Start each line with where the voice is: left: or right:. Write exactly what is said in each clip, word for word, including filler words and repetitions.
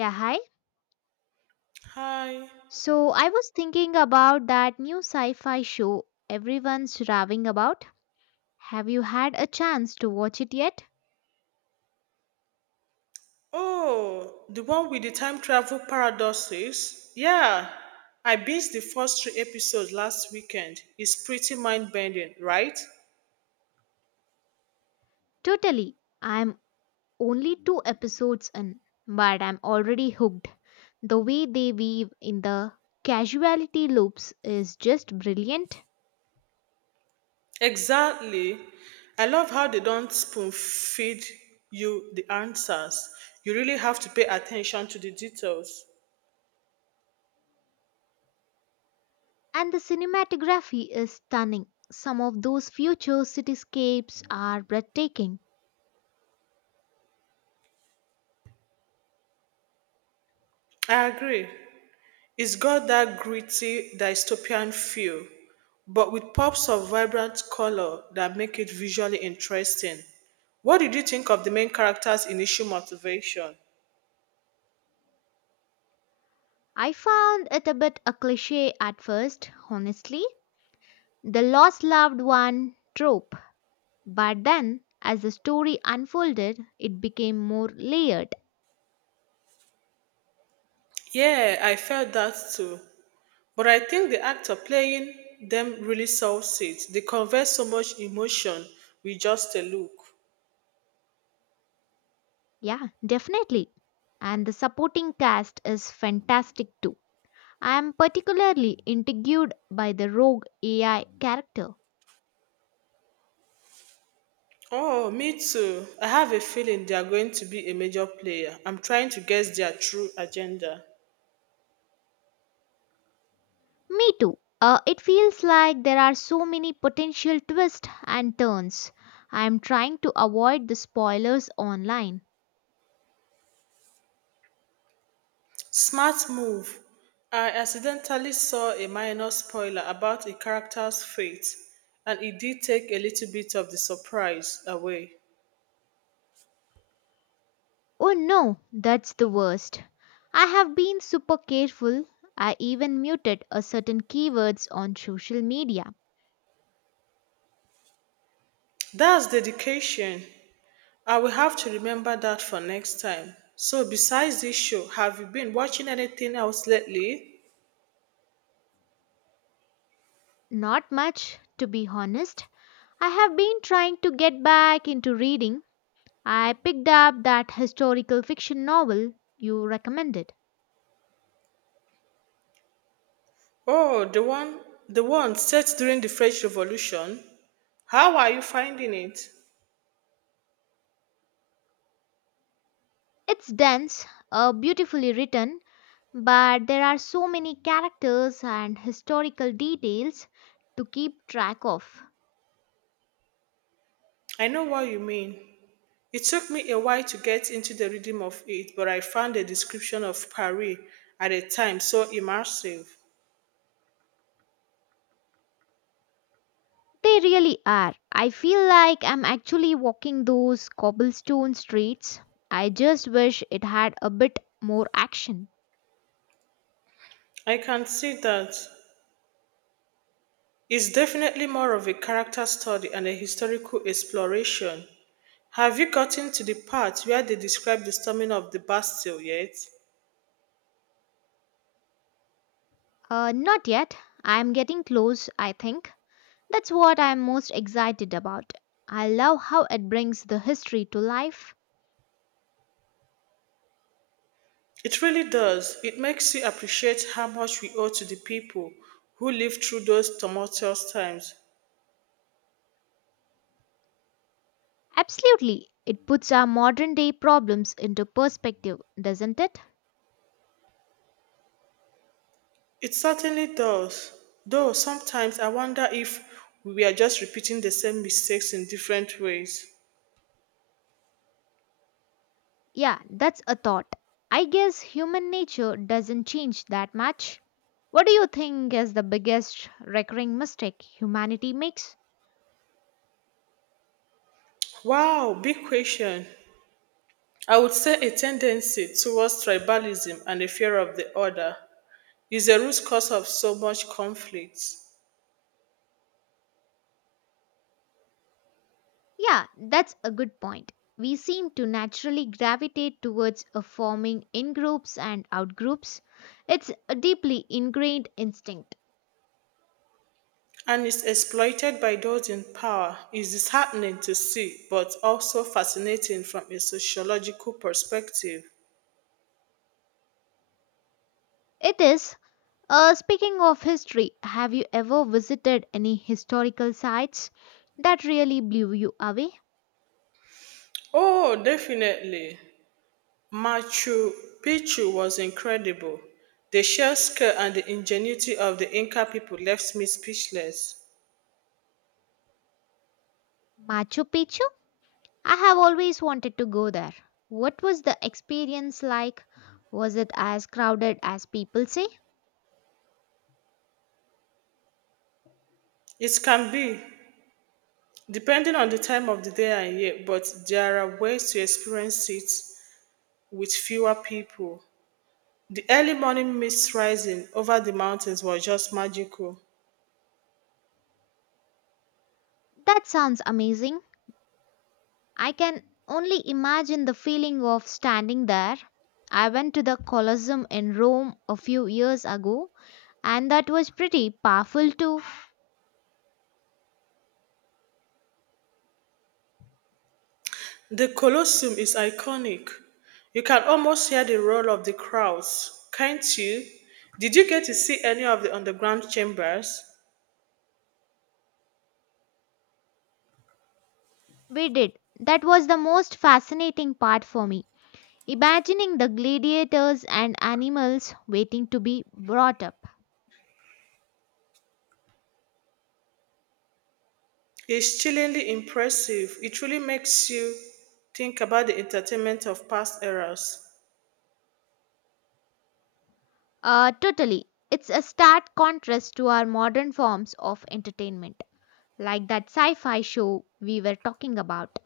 left: Yeah, hi.
right: Hi.
left: So I was thinking about that new sci fi show everyone's raving about. Have you had a chance to watch it yet?
right: Oh, the one with the time travel paradoxes? Yeah. I binged the first three episodes last weekend. It's pretty mind bending, right?
left: Totally. I'm only two episodes in, but I'm already hooked. The way they weave in the casuality loops is just brilliant,
right: Exactly. I love how they don't spoon feed you the answers. You really have to pay attention to the details.
left: and the cinematography is stunning. Some of those future cityscapes are breathtaking.
right: I agree. It's got that gritty dystopian feel, but with pops of vibrant color that make it visually interesting. What did you think of the main character's initial motivation?
left: I found it a bit a cliche at first, honestly the lost loved one trope. But then, as the story unfolded, it became more layered.
right: Yeah, I felt that too. But I think the actor playing them really sells it. They convey so much emotion with just a look.
left: Yeah, definitely. And the supporting cast is fantastic too. I am particularly intrigued by the rogue A I character.
right: Oh, me too. I have a feeling they are going to be a major player. I'm trying to guess their true agenda.
left: Me too. Uh, it feels like there are so many potential twists and turns. I am trying to avoid the spoilers online.
right: Smart move. I accidentally saw a minor spoiler about a character's fate, and it did take a little bit of the surprise away.
left: Oh no, that's the worst. I have been super careful. I even muted a certain keywords on social media.
right: That's dedication. I will have to remember that for next time. So, besides this show, have you been watching anything else lately?
left: Not much, to be honest. I have been trying to get back into reading. I picked up that historical fiction novel you recommended.
right: Oh, the one, the one set during the French Revolution. How are you finding it?
left: It's dense, uh, beautifully written, but there are so many characters and historical details to keep track of.
right: I know what you mean. It took me a while to get into the rhythm of it, but I found the description of Paris at the time so immersive.
left: They really are. I feel like I'm actually walking those cobblestone streets. I just wish it had a bit more action.
right: I can see that it's definitely more of a character study and a historical exploration. Have you gotten to the part where they describe the storming of the Bastille yet?
left: Uh, not yet. I'm getting close, I think. That's what I'm most excited about. I love how it brings the history to life.
right: It really does. It makes you appreciate how much we owe to the people who lived through those tumultuous times.
left: Absolutely. It puts our modern day problems into perspective, doesn't it?
right: It certainly does. Though sometimes I wonder if we are just repeating the same mistakes in different ways.
left: Yeah, that's a thought. I guess human nature doesn't change that much. What do you think is the biggest recurring mistake humanity makes?
right: Wow, big question. I would say a tendency towards tribalism and a fear of the other is the root cause of so much conflict
left: Yeah, that's a good point. We seem to naturally gravitate towards a forming in groups and out groups. It's a deeply ingrained instinct.
right: and is exploited by those in power. It's disheartening to see, but also fascinating from a sociological perspective.
left: It is. Uh, speaking of history, have you ever visited any historical sites that really blew you away?
right: Oh, definitely. Machu Picchu was incredible. The sheer scale and the ingenuity of the Inca people left me speechless.
left: Machu Picchu? I have always wanted to go there. What was the experience like? Was it as crowded as people say?
right: It can be, depending on the time of the day and year, but there are ways to experience it with fewer people. The early morning mist rising over the mountains was just magical.
left: That sounds amazing. I can only imagine the feeling of standing there. I went to the Colosseum in Rome a few years ago, and that was pretty powerful too.
right: The Colosseum is iconic. You can almost hear the roar of the crowds, can't you? Did you get to see any of the underground chambers?
left: We did. That was the most fascinating part for me. Imagining the gladiators and animals waiting to be brought up.
right: Is chillingly impressive. It really makes you think about the entertainment of past eras.
left: Uh, totally. It's a stark contrast to our modern forms of entertainment, like that sci fi show we were talking about.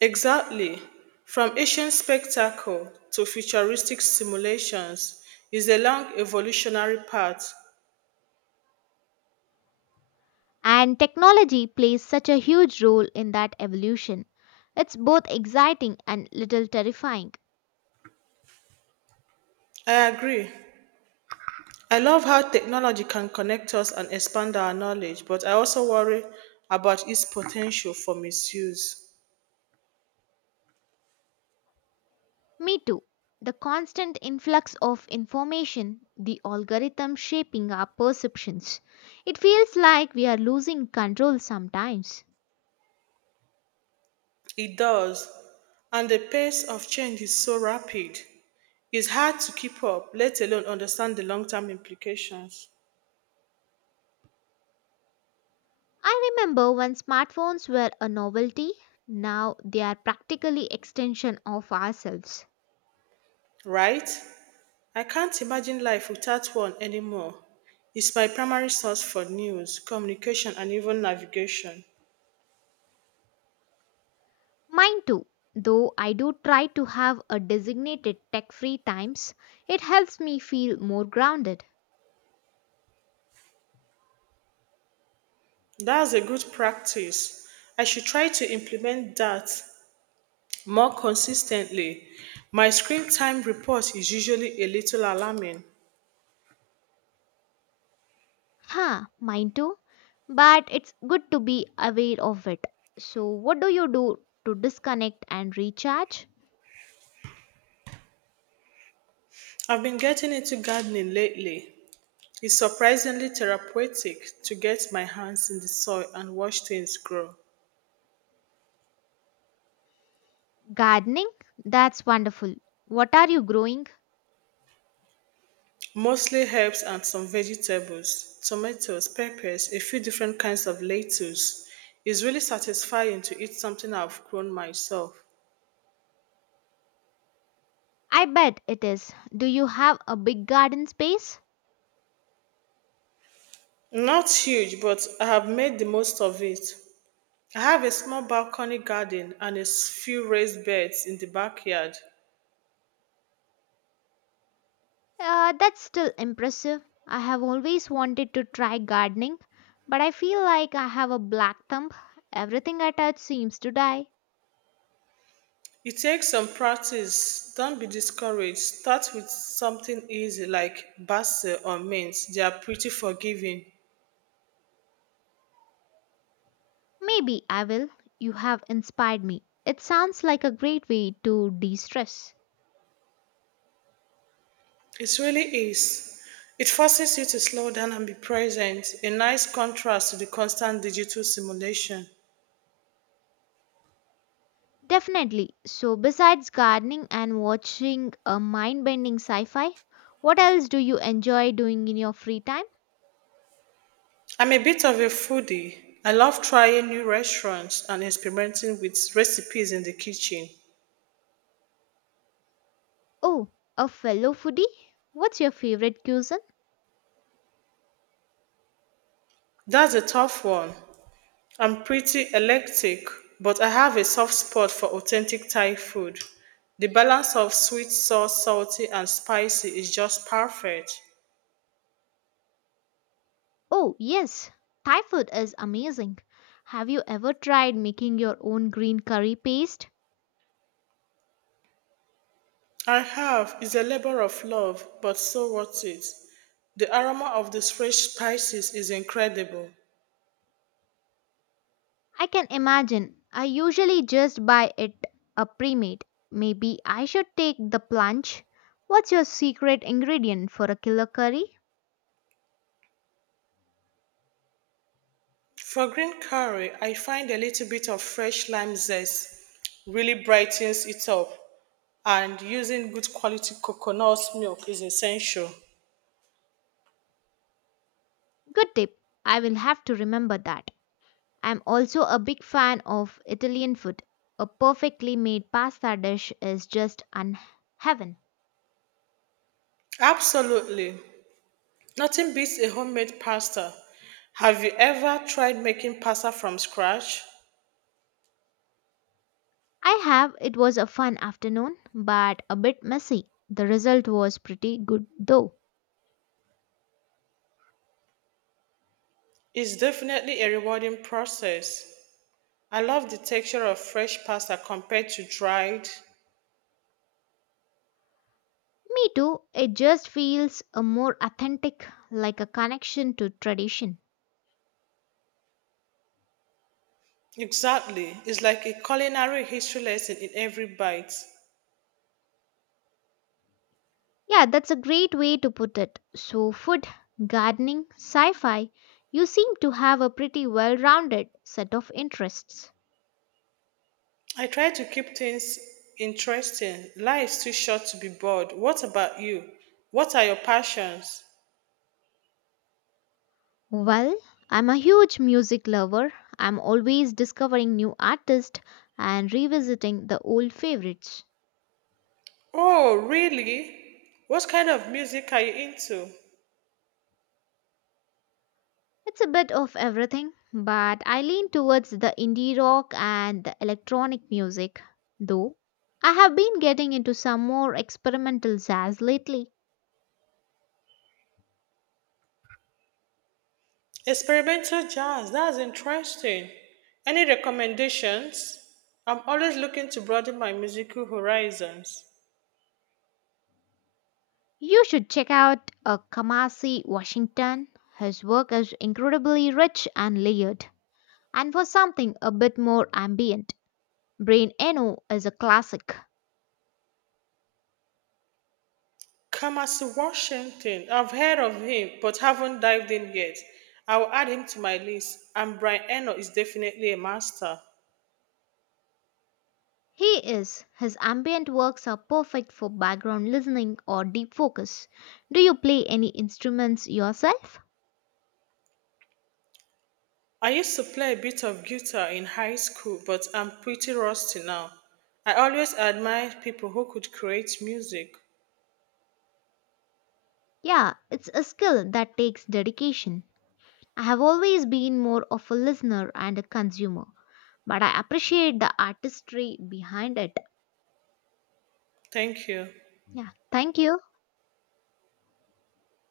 right: Exactly. From ancient spectacle to futuristic simulations is a long evolutionary path.
left: And technology plays such a huge role in that evolution. It's both exciting and little terrifying.
right: I agree. I love how technology can connect us and expand our knowledge, but I also worry about its potential for misuse.
left: Me too. The constant influx of information, the algorithm shaping our perceptions. It feels like we are losing control sometimes.
right: It does. And the pace of change is so rapid. It's hard to keep up, let alone understand the long term implications.
left: I remember when smartphones were a novelty, now they are practically extension of ourselves.
right: Right? I can't imagine life without one anymore. It's my primary source for news, communication, and even navigation.
left: Mine too. Though I do try to have a designated tech-free times, it helps me feel more grounded.
right: That's a good practice. I should try to implement that more consistently. My screen time report is usually a little alarming.
left: Huh, mine too. But it's good to be aware of it. So what do you do to disconnect and recharge?
right: I've been getting into gardening lately. It's surprisingly therapeutic to get my hands in the soil and watch things grow.
left: Gardening? That's wonderful. What are you growing?
right: Mostly herbs and some vegetables, tomatoes, peppers, a few different kinds of lettuce. It's really satisfying to eat something I've grown myself.
left: I bet it is. Do you have a big garden space?
right: Not huge, but I have made the most of it. I have a small balcony garden and a s- few raised beds in the backyard.
left: Uh, that's still impressive. I have always wanted to try gardening, but I feel like I have a black thumb. Everything I touch seems to die.
right: It takes some practice. Don't be discouraged. Start with something easy like basil or mint. They are pretty forgiving.
left: Maybe I will. You have inspired me. It sounds like a great way to de stress.
right: It really is. It forces you to slow down and be present, a nice contrast to the constant digital simulation.
left: Definitely. So, besides gardening and watching a mind bending sci fi, what else do you enjoy doing in your free time?
right: I'm a bit of a foodie. I love trying new restaurants and experimenting with recipes in the kitchen.
left: Oh, a fellow foodie? What's your favorite cuisine?
right: That's a tough one. I'm pretty eclectic, but I have a soft spot for authentic Thai food. The balance of sweet, sour, salty, and spicy is just perfect.
left: Oh, yes, Thai food is amazing. Have you ever tried making your own green curry paste?
right: I have is a labor of love, but so worth it. The aroma of these fresh spices is incredible.
left: I can imagine. I usually just buy it a pre-made. Maybe I should take the plunge. What's your secret ingredient for a killer curry?
right: For green curry, I find a little bit of fresh lime zest really brightens it up, and using good quality coconut milk is essential.
left: Good tip. I will have to remember that. I'm also a big fan of Italian food. A perfectly made pasta dish is just un- heaven.
right: Absolutely. Nothing beats a homemade pasta. Have you ever tried making pasta from scratch?
left: I have. It was a fun afternoon, but a bit messy. The result was pretty good though.
right: It's definitely a rewarding process. I love the texture of fresh pasta compared to dried.
left: Me too. It just feels a more authentic, like a connection to tradition.
right: Exactly. It's like a culinary history lesson in every bite.
left: Yeah, that's a great way to put it. So, food, gardening, sci fi, you seem to have a pretty well rounded set of interests.
right: I try to keep things interesting. Life's too short to be bored. What about you? What are your passions?
left: Well, I'm a huge music lover. I'm always discovering new artists and revisiting the old favorites.
right: Oh, really? What kind of music are you into?
left: It's a bit of everything, but I lean towards the indie rock and the electronic music, though. I have been getting into some more experimental jazz lately.
right: Experimental jazz, that's interesting. Any recommendations? I'm always looking to broaden my musical horizons.
left: You should check out uh, Kamasi Washington. His work is incredibly rich and layered. And for something a bit more ambient, Brain Eno is a classic.
right: Kamasi Washington, I've heard of him but haven't dived in yet. I will add him to my list, and Brian Eno is definitely a master.
left: He is. His ambient works are perfect for background listening or deep focus. Do you play any instruments yourself?
right: I used to play a bit of guitar in high school, but I'm pretty rusty now. I always admire people who could create music.
left: Yeah, it's a skill that takes dedication. I have always been more of a listener and a consumer, but I appreciate the artistry behind it.
right: Thank you.
left: Yeah, thank you.